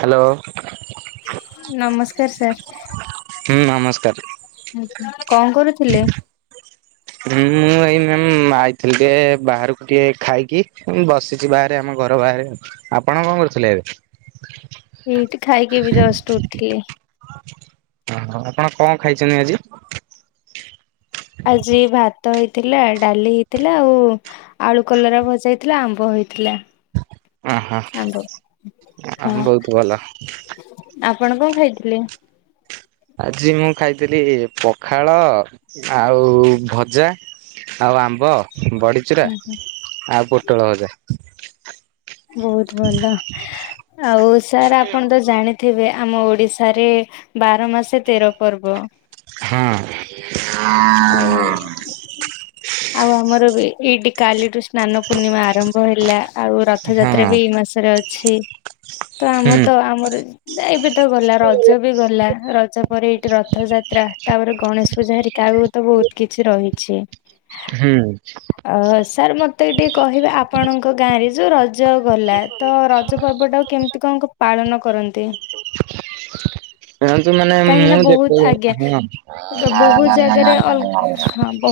Hello ନମସ୍କାର sir. ହୁଁ ନମସ୍କାର। ଆଜ୍ଞା କଣ କରୁଥିଲେ? ହଁ ମୁଁ ଏଇ ମ୍ୟାମ୍ ଆଇଥିଲି ଟିକେ ବାହାରକୁ ଟିକେ ଖାଇକି ବସିଛି ବାହାରେ ଆମ ଘର ବାହାରେ। ଆପଣ କଣ କରୁଥିଲେ ଏବେ? ଏଇଠି ଖାଇକି ଏବେ ଜଷ୍ଟ ଉଠିଲି। ଓ ହୋ, ଆପଣ କଣ ଖାଇଛନ୍ତି ଆଜି? ଆଜି ଭାତ ହେଇଥିଲା, ଡାଲି ହେଇଥିଲା, ଆଉ ଆଳୁ କଲରା ଭଜା ହେଇଥିଲା ଆମ୍ବ ହେଇଥିଲା। ଆ ହା ଆମ୍ବ ଆ ହଁ ବହୁତ ଭଲ। ଆପଣ କଣ ଖାଇଥିଲେ? ଆଜି ମୁଁ ଖାଇଥିଲି ପଖାଳ ଆଉ ଭଜା। ଆଉ ଆମ୍ବ, ବଡିଚୁରା, ହୁଁ ହୁଁ ଆଉ ପୋଟଳ ଭଜା। ବହୁତ ଭଲ, ଆଉ ସାର୍ ଆପଣ ତ ଜାଣିଥିବେ ଆମ ଓଡ଼ିଶାରେ ବାର ମାସେ ତେର ପର୍ବ। ହଁ ଆଉ [unintelligible] ଆଉ ଆମର ବି ଏଇଠି କାଲିଠୁ ସ୍ନାନ ପୂର୍ଣ୍ଣିମା ଆରମ୍ଭ ହେଲା। ଆଉ ହଁ ରଥଯାତ୍ରା ବି ଏଇ ମାସରେ ଅଛି। ତ ଆମ ହୁଁ ତ ଆମର ଏବେ ତ ଗଲା ରଜ ବି ଗଲା। ରଜ ଆମର ଏଇଠି ରଥ ଯାତ୍ରା ତାପରେ ଗଣେଶ ପୂଜା ହେରିକା ଆଉ ତ ବହୁତ କିଛି ରହିଛି। ହୁଁ। ଅ ସାର୍ ମୋତେ ବି ଟିକେ କହିବେ ଆପଣଙ୍କ ଗାଁରେ ଯେଉଁ ରଜ ଜ ଗଲା ତ ରଜ ପର୍ବଟାକୁ କେମିତି କଣ ପାଳନ କରନ୍ତି? [unintelligible] ମାନେ କାହିଁକି ନା ମୁଁ ବହୁତ ଆଜ୍ଞା ତ [unintelligible] ହଁ [inaudible]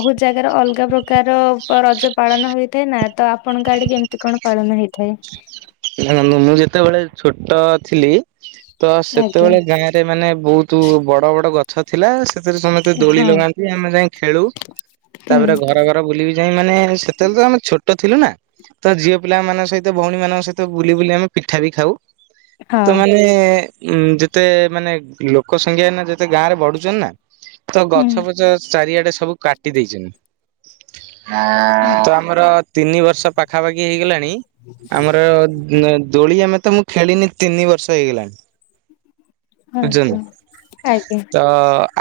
ବହୁତ୍ ଜାଗାରେ ଅଲଗା ପ୍ରକାର ରଜ ପାଳନ ହୋଇଥାଏ ନା। ତ ଆପଣଙ୍କ ଆଡ଼େ କେମିତି କଣ ପାଳନ ହେଇ ଥାଏ, ଦେଖନ୍ତୁ ମୁଁ ଯେତେବେଳେ ଛୋଟ ଥିଲି ତ ଆଜ୍ଞା ସେତେବେଳେ ଗାଁ ରେ ମାନେ ବହୁତ ବଡ଼ ବଡ଼ ଗଛ ଥିଲା। ସେଥିରେ ସମସ୍ତେ ଦୋଳି ହଁ ଲଗାନ୍ତି ଆମେ ଯାଇ ଖେଳୁ। ହୁଁ ତାପରେ ଘର ଘର ବୁଲି ବିି ଯାଇ ମାନେ ସେତେବେଳେ ତ ଆମେ ଛୋଟ ଥିଲୁ ନା ତ ଝିଅ ପିଲାମାନଙ୍କ ସହିତ ଭଉଣୀ ମାନଙ୍କ ସହିତ ବୁଲି ବୁଲି ଆମେ ପିଠା ବି ଖାଉ। ହଁ ତ ମାନେ ଉଁ ଯେତେ ମାନେ ଲୋକ ସଂଖ୍ୟା ନା ଯେତେ ଗାଁ ରେ ବଢୁଛନ୍ତି ନା। ତ ଗଛ ଫଛ ହୁଁ। ଚାରିଆଡ଼େ ସବୁ କାଟି ଦେଇଛନ୍ତି। [unintelligible] ତ ଆମର ତିନି ବର୍ଷ ପାଖାପାଖି ହେଇଗଲାଣି ଆମର ଅ ଦୋଳି ଆମେ ତ ମୁଁ ଖେଳିନି ତିନି ବର୍ଷ ହେଇଗଲାଣି। ହଁ ବୁଝୁଛନ୍ତି ନା ହଁ। ଆଜ୍ଞା। ତ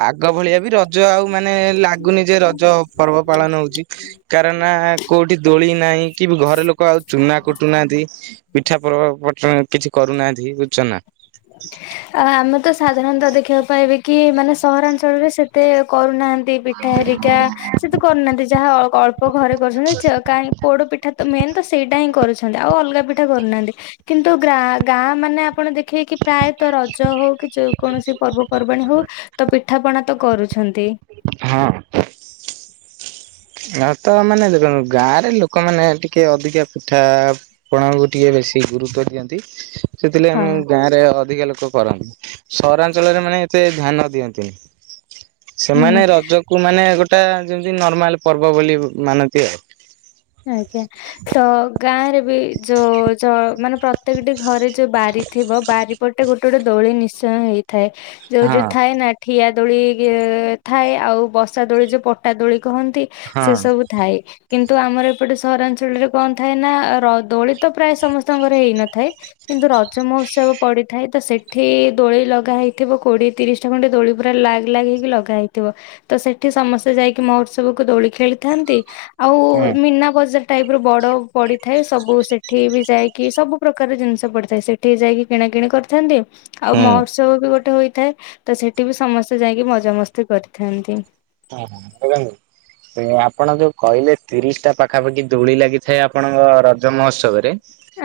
ଆଗ ଭଳିଆ ବି ରଜ ଆଉ ମାନେ ଲାଗୁନି ଯେ ରଜ ପର୍ବ ପାଳନ ହେଉଛି କାରଣ କୋଉଠି ଦୋଳି ନାହିଁ କି ଘରେ ଲୋକ ଆଉ ଚୁନା କୁଟୁନାହାନ୍ତି। ପିଠା ପର ପ କିଛି କରୁନାହାନ୍ତି ବୁଝୁଛ ନା। ସାଧରଣତଃ ଦେଖିବାକୁ ପାଇବେ କି ମାନେ ସହରାଞ୍ଚଳରେ ସେତେ କରୁନାହା ନ୍ତି ପିଠା ହେରିକା ସେତୁ କରୁନାହାନ୍ତି ଯାହା ଅଳ୍ପ ଘରେ କରୁଛନ୍ତି କାଇଁ ପୋଡ଼ ପାଇଁ ପିଠା ତ ମେନ୍ ମେନ୍ ସେଇଟା ହିଁ କରୁଛନ୍ତି ଆଉ ଅଲଗା ପିଠା କରୁନାହାନ୍ତି କିନ୍ତୁ ଗ୍ରା ଗାଁ ମାନେ ଆପଣ ଦେଖେଇ କି ପ୍ରାୟତଃ ରଜ ହଉ କି ଯେ କୌଣସି ପର୍ବପର୍ବାଣୀ ହଉ ତ ପିଠାପଣା ତ କରୁଛନ୍ତି। ହଁ। ହ ତ ମାନେ ଦେଖନ୍ତୁ ଗାଁ ରେ ଲୋକମାନେ ଟିକେ ଅଧିକା ପିଠା ପଣାକୁ ଟିକେ ବେ ବେଶୀ ଗୁରୁତ୍ୱ ଦିଅନ୍ତି। ସେଥିଲାଗି ହଁ ମୁଁ ଗାଁରେ ଅ ଅଧିକା ଲୋକ କରନ୍ତି ସହରାଞ୍ଚଳରେ ମାନେ ଏତେ ଧ୍ୟାନ ଦିଅନ୍ତିନି। ହୁଁ। ସେମାନେ ରଜକୁ ମାନେ ଗୋଟେ ଯେମିତି ନର୍ମାଲ ପର୍ବ ବୋଲି ମାନନ୍ତି ଆଉ ଆଜ୍ଞା ତ ଗାଁ ରେ ବି ଯୋଉ ଜ ଜ ମାନେ ପ୍ରତ୍ୟେକ ଟି ଘରେ ଯୋଉ ବାରି ଥିବ ବାରିପଟେ ଗୋଟେ ଗୋଟେ ଦୋଳି ନିଶ୍ଚୟ ନିଶ୍ଚୟ ହେଇଥାଏ। ଯୋଉ ହଁ ଯୋଉ ଥାଏ ନା ଠିଆ ଦୋଳି ଥାଏ ଆଉ ବସା ଦୋଳି ଯୋଉ ପଟା ଦୋଳି କହନ୍ତି ହଁ ସେ ସବୁ ଥାଏ କିନ୍ତୁ ଆମର ଏପଟେ ସହରାଞ୍ଚଳରେ କଣ ଥାଏ ନା ର ଦୋଳି ତ ପ୍ରାୟ ସମସ୍ତଙ୍କର ହେଇନଥାଏ କିନ୍ତୁ ରଜମ ଉତ୍ସବ ପଡ଼ିଥାଏ ତ ସେଠି ଦୋଳି ଲଗା ହେଇଥିବ କୋଡ଼ିଏ ତିରିଶ ଟା ଖଣ୍ଟେ ଦୋଳି ପୁରା ଲାଗ୍ ଲାଗ ହେଇକି ଲଗ। ଲଗା ହେଇଥିବ ସେଠି ସମସ୍ତେ ଯାଇକି ମହୋତ୍ସବକୁ ଦୋଳି ଖେଳିଥାନ୍ତି ଆଉ ହଁ ମୀନା ବଜାର ଟାଇପ୍ ର ବଡ଼ ପଡ଼ିଥାଏ ସବୁ ସେଠି ବି ଯାଇକି ସବୁ ପ୍ରକାର ଜିନିଷ ପଡ଼ିଥାଏ ସେଠି ଯାଇକି କିଣା କିିଣି କରିଥାନ୍ତି। ଆଉ ହୁଁ। ମହୋତ୍ସବ ବି ଗୋଟେ ହୋଇଥାଏ ତ ସେଠି ବି ସମସ୍ତେ ଯାଇକି ମଜା ମସ୍ତି କରିଥାନ୍ତି। ହଁ ହ [unintelligible] ଆପଣ ଯୋଉ କହିଲେ ତିରିଶ ଟା ପାଖାପାଖି ଦୋଳି ଲାଗିଥାଏ ଆପଣଙ୍କ ରଜ ମହୋତ୍ସବ ରେ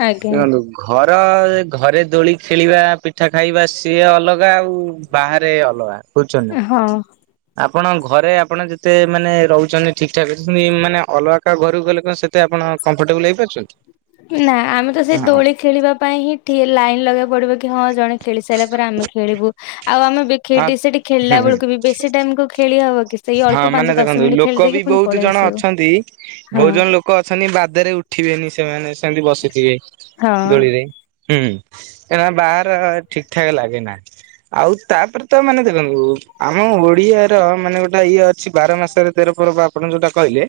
ଆଜ୍ଞା ଦେଖନ୍ତୁ ଘରେ ର ଘରେ ଦୋଳି ଖେଳିବା ପିଠା ଖାଇବା ସିଏ ଅଲଗା ଆଉ ବାହାରେ ଅଲଗା ବୁଛନ୍ତି ହଁ ଆପଣ ଘରେ ଆପଣ ଯେତେ ମାନେ ରହୁଛନ୍ତି ଠିକ୍ ଠକ ଇ ମାନେ ଅଲଗା କା ଘରକୁ ଗଲେ କଣ ସେତେ ଆପଣ କମ୍ଫଟେବଲ ହେଇପାରୁଛନ୍ତି। ନା ଆମେ ତ ସେଇ ହଁ ଦୋଳି ଖେଳିବା ପାଇଁ ହିଁ ଠି ଲାଇନ ଲଗେଇକୁ ପଡିବ। କି ହଁ ଜଣେ ଖେଳି ସାରିଲା ପରେ ଆମେ ଖେଳିବୁ ଆଉ ଆମେ ବି ହଁ ଖେ ସେଠି ଖେଳିଲା ବେଳକୁ ବି ବେଶୀ ଟାଇମ କୁ ଖେଳି ହବ କି ସେଇ ହଁ ଅଳ୍ପ ପାଞ୍ଚ ମାନେ ଦଶ ଦେଖନ୍ତୁ ମିନିଟ୍ ଖେଳି ଲୋକ ବି ଦେଇକି ପୁଣି ବହୁତ ପଳେଇ ଜଣ ଆସିବୁ। ଅଛନ୍ତି ହଁ ବହୁତ ଜଣ ଲୋକ ଅଛନ୍ତି ବାଦରେ ଉଠ ଉଠିବେନି ସେମାନେ ସେମିତି ବସିଥିବେ ହଁ ଦୋଳିରେ ହୁଁ ଏନା ବାହାର ଠିକ ଠାକ ଲାଗେ ନା ଆଉ ତାପରେ ତ ମାନେ ଦେଖନ୍ତୁ ଆମ ଓଡିଆ ର ମାନେ ଗୋଟେ ଟା ଇଏ ଅଛି ବାର ମାସରେ ତେର ପର ବା ଆପଣ ଯୋଉଟା କହିଲେ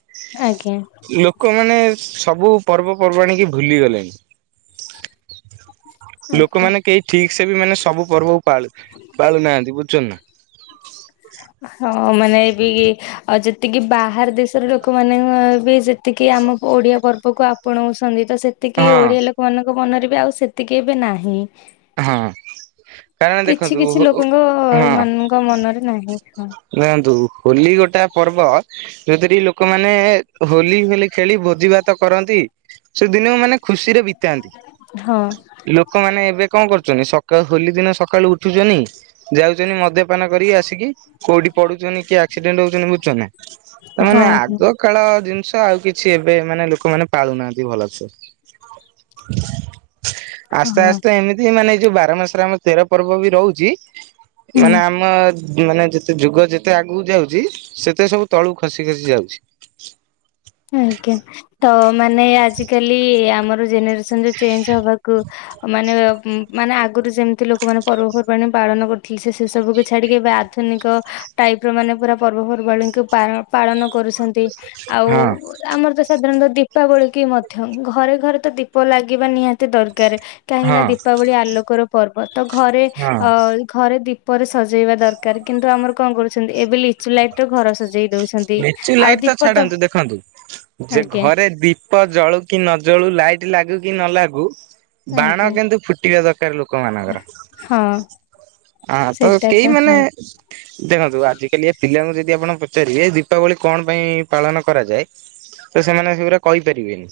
ଆଜ୍ଞା। ଲୋକମାନେ ସବୁ ପର୍ବପର୍ବାଣି କି ଭୁଲିଗଲେଣି ଆଜ୍ଞା। ଲୋକମାନେ କେହି ଠିକ ସେ ବି ମାନେ ସବୁ ପର୍ବ ପାଳୁ ପାଳୁନାହାନ୍ତି ବୁଝୁଛ ନା ଆ ମାନେ ଏ ବି ଆ ଯେତିକି ବାହାର ଦେଶର ଲୋକମାନେ ବି ସେ ଯେତିକି ଆମ ଓଡିଆ ପର୍ବକୁ ଆପଣାଉଛନ୍ତି ତ ସେତିକି ହଁ ଓଡିଆ ଲୋକମାନଙ୍କ ମନରେ ବେ ଆଉ ସେତିକି ଏ ବି ନାହିଁ ହଁ କାରଣ କିଛି ଦେଖନ୍ତୁ କିଛି ଲୋକଙ୍କ ହଁ ମାନଙ୍କ ମନରେ ନାହିଁ ହଁ ଦେଖନ୍ତୁ ହୋଲି ଗୋଟେ ପର୍ବ ଯୋଉଥିରେ କି ଲୋକମାନେ ହୋଲି ହୋଲି ଖେଳି ଭୋଜି ଭାତ କରନ୍ତି ସେଦିନ ମାନେ ଖୁସିରେ ବି ନ୍ତି ହଁ ଲୋକମାନେ ଏବେ କଣ କରୁଛନ୍ତି ସକା ହୋଲି ଦିନ ସକାଳୁ ଉଠୁଛନ୍ତି ଯାଉଛନ୍ତି ମଦ୍ୟପାନ କରିକି ଆସିକି, କୋଉଠି ପଡୁଛନ୍ତି କି ଆକ୍ସିଡେଣ୍ଟ ହଉଛନ୍ତି ବୁଝୁଛନା ତାମାନେ ହଁ ହଁ ଆଗ କାଳ ଜିନିଷ ଆଉ କିଛି ଏବେ ମାନେ ଲୋକମାନେ ପାଳୁନାହାନ୍ତି ଭଲ ସେ ଆସ୍ତେ ହଁ ଆସ୍ତେ ଏମିତି ମାନେ ଯୋଉ ବାର ମାସରେ ଆମର ତେର ପର୍ବ ବି ରହୁଛି ହୁଁ। ମାନେ ଆମ ଉ ମାନେ ସେ ଯୁଗ ଯେତେ ଆଗକୁ ଯାଉଛି ସେତେ ସବୁ ତଳୁ ଖସି ଖସି ଯାଉଛି ଆଜ୍ଞା ତ ମାନେ ଆଜିକାଲି ଆମର ଜେନରସ ଚେଞ୍ଜ ହବାକୁ ମାନେ ଉ ମାନେ ଆଗରୁ ଯେମିତି ଲୋକମାନେ ପର୍ବପର୍ବାଣି ପାଳନ କରୁଥିଲେ ସେ ସେ ସବୁ ଛାଡ଼ିକି ଏବେ ଆଧୁନିକ ଟାଇପ ର ମାନେ ପୁରା ପର୍ବପର୍ବାଣୀଙ୍କୁ ପାର ପାଳନ କରୁଛନ୍ତି ଆଉ ହଁ ଆମର ତ ସାଧାରଣତଃ ଦୀପାବଳି କି ମଧ୍ୟ ଘରେ ଘରେ ତ ଦୀପ ଲାଗିବା ନିହାତି ଦର କାର କାହିଁକି ନା ହଁ ଦୀପାବଳି ଆଲୋକର ପର୍ବ ତ ଘରେ ହଁ ଅ ଘରେ ଦି ପରେ ସଜେଇବା ଦରକାର କିନ୍ତୁ ଆମର କଣ କରୁଛନ୍ତି ଏବେ ଲିଚୁ ଲାଇଟ ର ଘର ସଜେଇ ଦଉଛନ୍ତି ଲିଚୁ ଆଉ ଲାଇଟ ଦୀପ ତ ଛାଡନ୍ତୁ ଦେଖନ୍ତୁ ଯେ ଆଜ୍ଞା ଘରେ ଦୀପ ଜଳୁ କି ନ ଜଳୁ ଲାଇଟ ଲାଗୁ କି ନ ଲାଗୁ ବାଣ ଆଜ୍ଞା କିନ୍ତୁ ଫୁଟିବା ଦରକାର ଲୋକମାନଙ୍କର। ହଁ ହଁ ତ ସେଇଟା କେହି ମାନେ ହଁ ଦେଖନ୍ତୁ ଆଜିକାଲି ଏ ପିଲାଙ୍କୁ ଯଦି ଆପଣ ପଚାରିବେ ଦୀପାବଳି କଣ ପାଇଁ ପାଳନ କରାଯାଏ ତ ସେମାନେ ସେଗୁରା କହିପାରିବେନି।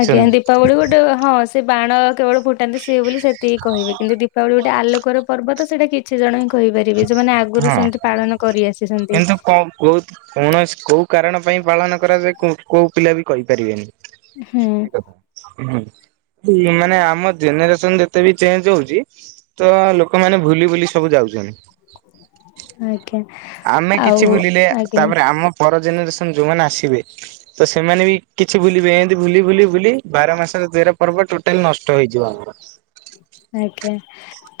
ଆଜ୍ଞା ଦୀପାବଳି ଗୋଟେ ହଁ ସେ ବାଣ କେବଳ ଫୁଟାନ୍ତି ସେ ସି ବୋଲି ସେତିକି କହିବେ କିନ୍ତୁ ଦୀପାବଳି ଗୋଟେ ଆଲୋକର ପର୍ବ ତ ସେଟା କିଛି ଜଣ ହିଁ କହିପାରିବେ ଯୋଉମାନେ ହୁଁ ଆଗରୁ ସେମିତି ପାଳନ କରି ଆସିଛନ୍ତି। କିନ୍ତୁ କ କୋଉତୁ କୌଣସି କୋଉ କାରଣ ପାଇଁ ପାଳନ କରାଯାଏ କୋଉ ପିଲା ବି ହୁଁ କହିପାରିବେନି। ମାନେ ଆମ ଜେନେରେସନ ଯେତେ ବି ଚେଞ୍ଜ ହଉଛି ତ ଲୋକମାନେ ଭୁଲି ବୁଲି ସବୁ ଯାଉଛନ୍ତି। ଆଜ୍ଞା ଆମେ କିଛି ଆଉ ବୁଲିଲେ ଆଜ୍ଞା ତାପରେ ଆମ ପର ଜେନ ରେସନ ଯୋଉମାନେ ଆସିବେ ତ ସେମାନେ ବି କିଛି ଭୁଲିବେ ଏମତି ଭୁଲି ବୁଲି ବାର ମାସର ତେର ପର୍ବ ଟୋଟାଲ ନଷ୍ଟ ହେଇଯିବ ଆମର। ଆଜ୍ଞା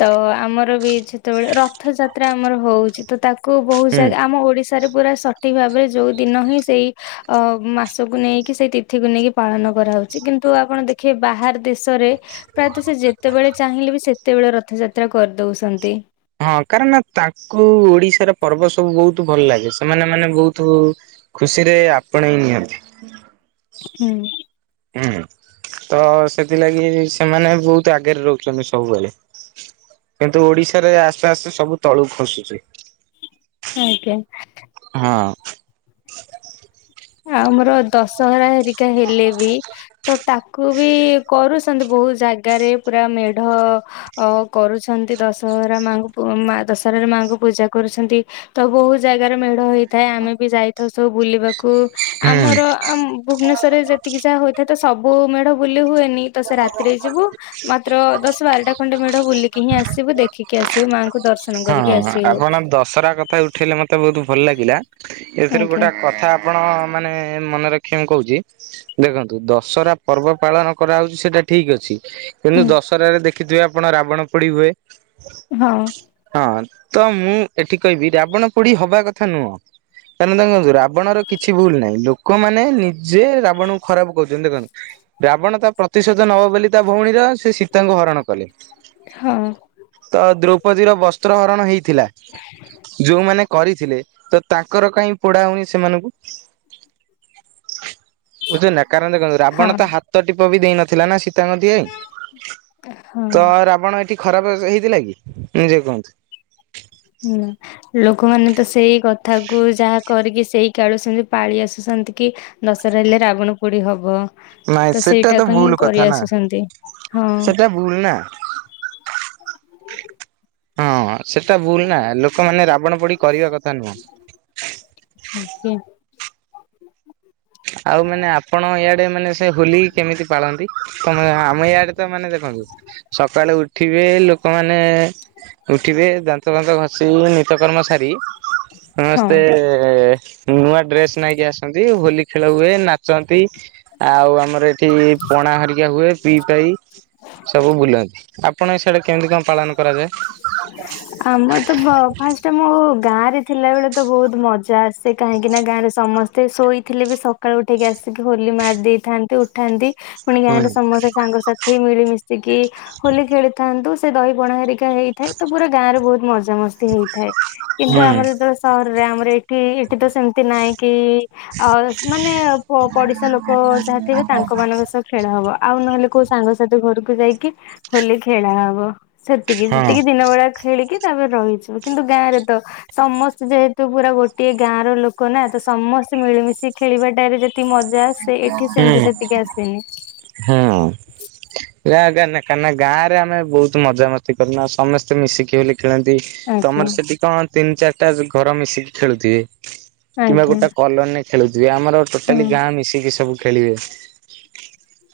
ତ ଆମର ବି ଯେତେବେଳେ ରଥଯାତ୍ରା ଆମର ହଉଛି ତ ତାକୁ କୁ ବହୁତ ହୁଁ। ଜାଗା ଆମ ଓଡିଶାରେ ପୁରା ସଠିକ ଭାବ ଯୋଉ ଦିନ ହିଁ ସେଇ ମାସକୁ ନେଇକି ସେଇ ତିଥିକୁ ନେଇକି ପାଳନ କରାହଉଛି କିନ୍ତୁ ଆପଣ ଦେଖିବେ ବାହାର ଦେଶରେ ପ୍ରାୟତଃ ସେ ଯେତେବେଳେ ଚାହିଁଲେ ବି ସେତେବେଳେ ରଥଯାତ୍ରା କରିଦଉଛନ୍ତି। ହଁ କାରଣ ତାଙ୍କୁ ଓଡିଶାର ପର୍ବ ସବୁ ବହୁତ ଭଲ ଲାଗେ ସେମାନେ ମାନେ ବହୁତ ତୁ ଖୁସିରେ ଆପଣେଇ ନିଅନ୍ତି। ହୁଁ। ହୁଁ ତ ସେଥିଲାଗି ସେମାନେ ବହୁତ ଆଗରେ ରହୁଛନ୍ତି ସବୁବେଳେ। କିନ୍ତୁ ଓଡିଶାରେ ଆସ୍ତେ ଆସ୍ତେ ସବୁ ତଳୁକୁ ଖସୁଛି। ଆଜ୍ଞା। ହଁ। ଆଉ ଆମର ଦଶହରା ହେରିକା ହେଲେ ବି ତ ତାକୁ ବି କରୁଛନ୍ତି ବହୁତ ଜାଗାରେ ପୁରା ମେଢ କରୁଛନ୍ତି ଦଶହରା ମାଙ୍କୁ ମା ଦଶହରାରେ ମାଙ୍କୁ ପୂଜା କରୁଛନ୍ତି ତ ବହୁତ ଜାଗାରେ ମେଢ ହେଇଥାଏ ଆମେ ବି ଯାଇଥାଉ ସବୁ ବୁଲିବାକୁ। ହୁଁ। ଆମର ଆମ ଭୁବନେଶ୍ଵରରେ ଯେତିକି ଯାହା ହୋଇଥାଏ ତ ସବୁ ମେଢ ବୁଲି ହୁଏନି। ତ ସେ ରାତିରେ ଯିବୁ ମାତ୍ର ଦଶ ବାରଟା ଖଣ୍ଡେ ମେ ବୁଲିକି ହିଁ ଆସିବୁ ଦେଖିକି ଆସିବୁ ମାଙ୍କୁ। ହଁ ଆପଣ ଦଶହରା କଥା ଉଠେଇଲେ ମତେ ବହୁତ ଭଲ ଲାଗିଲା। ଏଥିରୁ ଆଜ୍ଞା ଗୋଟେ କଥା ଆପଣ ମାନେ ମନେ ରଖିଆକୁ କହୁଛି ଦେଖନ୍ତୁ ଦଶହରା ପର୍ବ ପାଳନ କରାହେଉଛି ସେଟା ଠିକ ଅଛି। ହଁ କିନ୍ତୁ ଦଶହରାରେ ଦେଖିଥିବେ ଆପଣ ରାବଣ ପୋଡି ହୁଏ। ହଁ। ହଁ ତ ମୁଁ ଏଠି କହିବି ରାବଣ ପୋଡି ହବା କଥା ନୁହଁ। କାରଣ ଦେଖନ୍ତୁ ରାବଣର କିଛି ଭୁଲ ନାହିଁ ଲୋକମାନେ ନିଜେ ରାବଣକୁ ଖରାପ କରୁଛନ୍ତି ଦେଖନ୍ତୁ ରାବଣ ତା ପ୍ରତିଶୋଧ ନବ ବୋଲି ତା ଭଉଣୀର ସେ ସୀତାଙ୍କୁ ହରଣ କଲେ। ହଁ। ଦୋର୍ପତି ର ବସ୍ତ୍ର ହରଣ ହେଇଥିଲା ଯୋଉଁମାନେ କରିଥିଲେ ତ ତାଙ୍କର କାଇଁ ପୋଡା ହଉନି ସେମାନଙ୍କୁ? ବୁଝୁଛନ୍ତି ନା କାରଣ ଦେଖନ୍ତୁ ହଁ ରାବଣ ହଁ ତ ହାତ ଟିପ ବି ଦେଇ ନଥିଲା ନା ସୀ ତାଙ୍କ ଦିହେ ହଁ। ତ ରାବଣ ଏଠି ଖରାପ ହେଇଥିଲା କି ନିଜେ କୁହନ୍ତୁ? ହୁଁ ଲୋ ଲୋକମାନେ ତ ସେଇ କଥାକୁ ଯାହା କରିକି ସେଇ କାଳୁ ସେମତି ପାଳି ଆସୁଛନ୍ତି କି ଦଶହରା ହେଲେ ରାବଣ ପୋଡି ହବ। ନାଇଁ ସେଟା ତ ସେଇଟାକୁ ହିଁ ଭୁଲ କରି କଥା ନା ଆସୁଛନ୍ତି ହଁ ସେଟା ଭୁଲ ନା। ହଁ। ସେଟା ଭୁଲ ନା। ଲୋକମାନେ ରାବଣ ପୋଡି କରିବା କଥା ନୁହଁ। ଆଜ୍ଞା ଆଉ ମାନେ ଆପଣ ଇଆଡେ ମାନେ ସେ ହୋଲି କେମିତି ପାଳନ୍ତି? ଆମ ଇାଆଡେ ତ ମାନେ ଦେଖ ସକାଳେ ଉ ଉଠିବେ ଲୋକମାନେ ଉଠିବେ ଦାନ୍ତ ଫାନ୍ତ ଘଷି ନିତକର୍ମ ସା ସାରି, ହଁ ସମସ୍ତେ ନୂଆ ଡ୍ରେସ ନେଇକି ଆସନ୍ତି। ହୋଲି ଖେଳ ହୁଏ ନାଚନ୍ତି। ଆଉ ଆମର ଏଠି ପଣା ହେରିକା ହୁଏ ପିଇପାଈ ସବୁ ବୁଲନ୍ତି। ଆ ଆମର ତ ବ ଫାଷ୍ଟ ମୁଁ ଗାଁ ରେ ଥିଲାବେଳେ ତ ବହୁତ ମଜା ଆସେ। କାହିଁକି ନା ଗାଁରେ ସମସ୍ତେ ଶୋଇଥିଲେ ବି ସକାଳୁ ଉଠେଇକି ଆସ ହୋଲି ମାରି ଦେଇଥାନ୍ତି ଉଠାନ୍ତି। ପୁଣି ହୁଁ ଗାଁରେ ସମସ୍ତେ ସାଙ୍ଗସାଥି ମିଳିମିଶିକି ହୋଲି ଖେଳିଥାନ୍ତୁ। ସେ ଦହି ପଣା ହେରିକା ହେଇଥାଏ। ତ ପୁରା ଗାଁରେ ବହୁତ ମଜ୍ ମଜାମସ୍ତି ହେଇଥାଏ। କିନ୍ତୁ ହୁଁ ଆମର ଯେତେବେଳେ ସହରରେ ଆମର ଏଠି ଏଠି ତ ସେମିତି ନାହିଁ। କି ମାନେ ଅ ପଡିଶା ଲୋକ ଯାହା ଥିବେ ତାଙ୍କ ମାନଙ୍କ ସହ ଖେଳ ହବ। ଆଉ ନହେଲେ କୋଉ ସାଙ୍ଗସାଥି ଘରକୁ ଯାଇକି ହୋଲି ଖେଳା ହବ। ସେତିକି ହଁ। ସେତିକି ଦିନ ବେଳିଆ ଖେଳିକି [unintelligible] ରହିଯିବୁ କିନ୍ତୁ ଗାଁରେ ତ ସମସ୍ତେ ଯେହେତୁ ପୁରା ଗୋଟିଏ ଗାଁ ର ଲୋକ ନା ତ ସମ ମିଳିମିସି ଖେଳିବା ଟାରେ ଯେ ମଜା ଆସେ ଏଠି ହୁଁ ସେମିତି ସେତିକି ଆସେନି। କାନା ନା କାନା ଗାଁରେ ଆମେ ବହୁତ ମଜାମସ୍ତି କରୁ, ଆଉ ସମସ୍ତେ ମିଶିକି ହୋଲି ଖେଳନ୍ତି। ତମର ଆଜ୍ଞା ସେଠି କଣ ତିନି ଚାରିଟା ଘର ମିଶିକି ଖେଳୁଥିବେ। କିମ୍ବା ଆଜ୍ଞା ଗୋଟେ କଲୋନୀ ରେ ଖେଳୁଥିବେ। ଆମର ଟୋଟାଲି ହଁ ଗାଁ ମିଶିକି ସବୁ ଖେଳିବେ।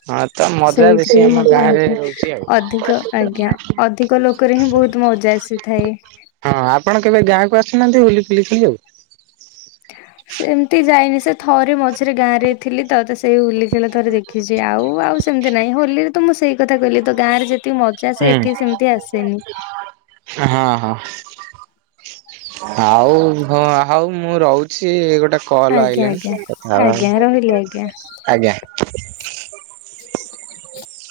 ହଁ ତ ମଜା ବେଶୀ ସେଇଥିରେ ହିଁ ଆମ ମଜା ଗାଁ ରେ ଆଜ୍ଞା, ରହୁଛି ଆଉ। ଅଧିକ ଆଜ୍ଞା ଅଧିକ ଲୋକରେ ହିଁ ବହୁତ ମଜା ଆସିଥାଏ। ହଁ ଆପଣ କେବେ ଗାଁକୁ ଆସିନାହାନ୍ତି ହୋଲି ଫୋଲି ଖେଳିବାକୁ। ସେମିତି ଯାଇନି ସେ ଥରେ ମଝିରେ ଗାଁରେ ଥିଲି ତ ସେଇ ହୋଲି ଖେଳ ଥରେ ଦେଖିଚି। ଆଉ ଆଉ ସେମିତି ନାଇଁ ହୋ ହୋଲି ରେ ତ ମୁଁ ସେଇ କଥା କହିଲି ତ ଗାଁରେ ଯେ ଯୋଉ ମଜା ଏଠି ସେମିତି ଆସେନି। ହଁ ହଁ ଆଉ ହଁ ହଉ ମୁଁ ରହୁଚି। ଗୋଟ ଗୋଟେ କଲ ଆଜ୍ଞା ଆଜ୍ଞା ଆଇଲଣି କଥା ହେବା। ଆଜ୍ଞା ରହିଲି ଆଜ୍ଞା। ଆଜ୍ଞା। [inaudible]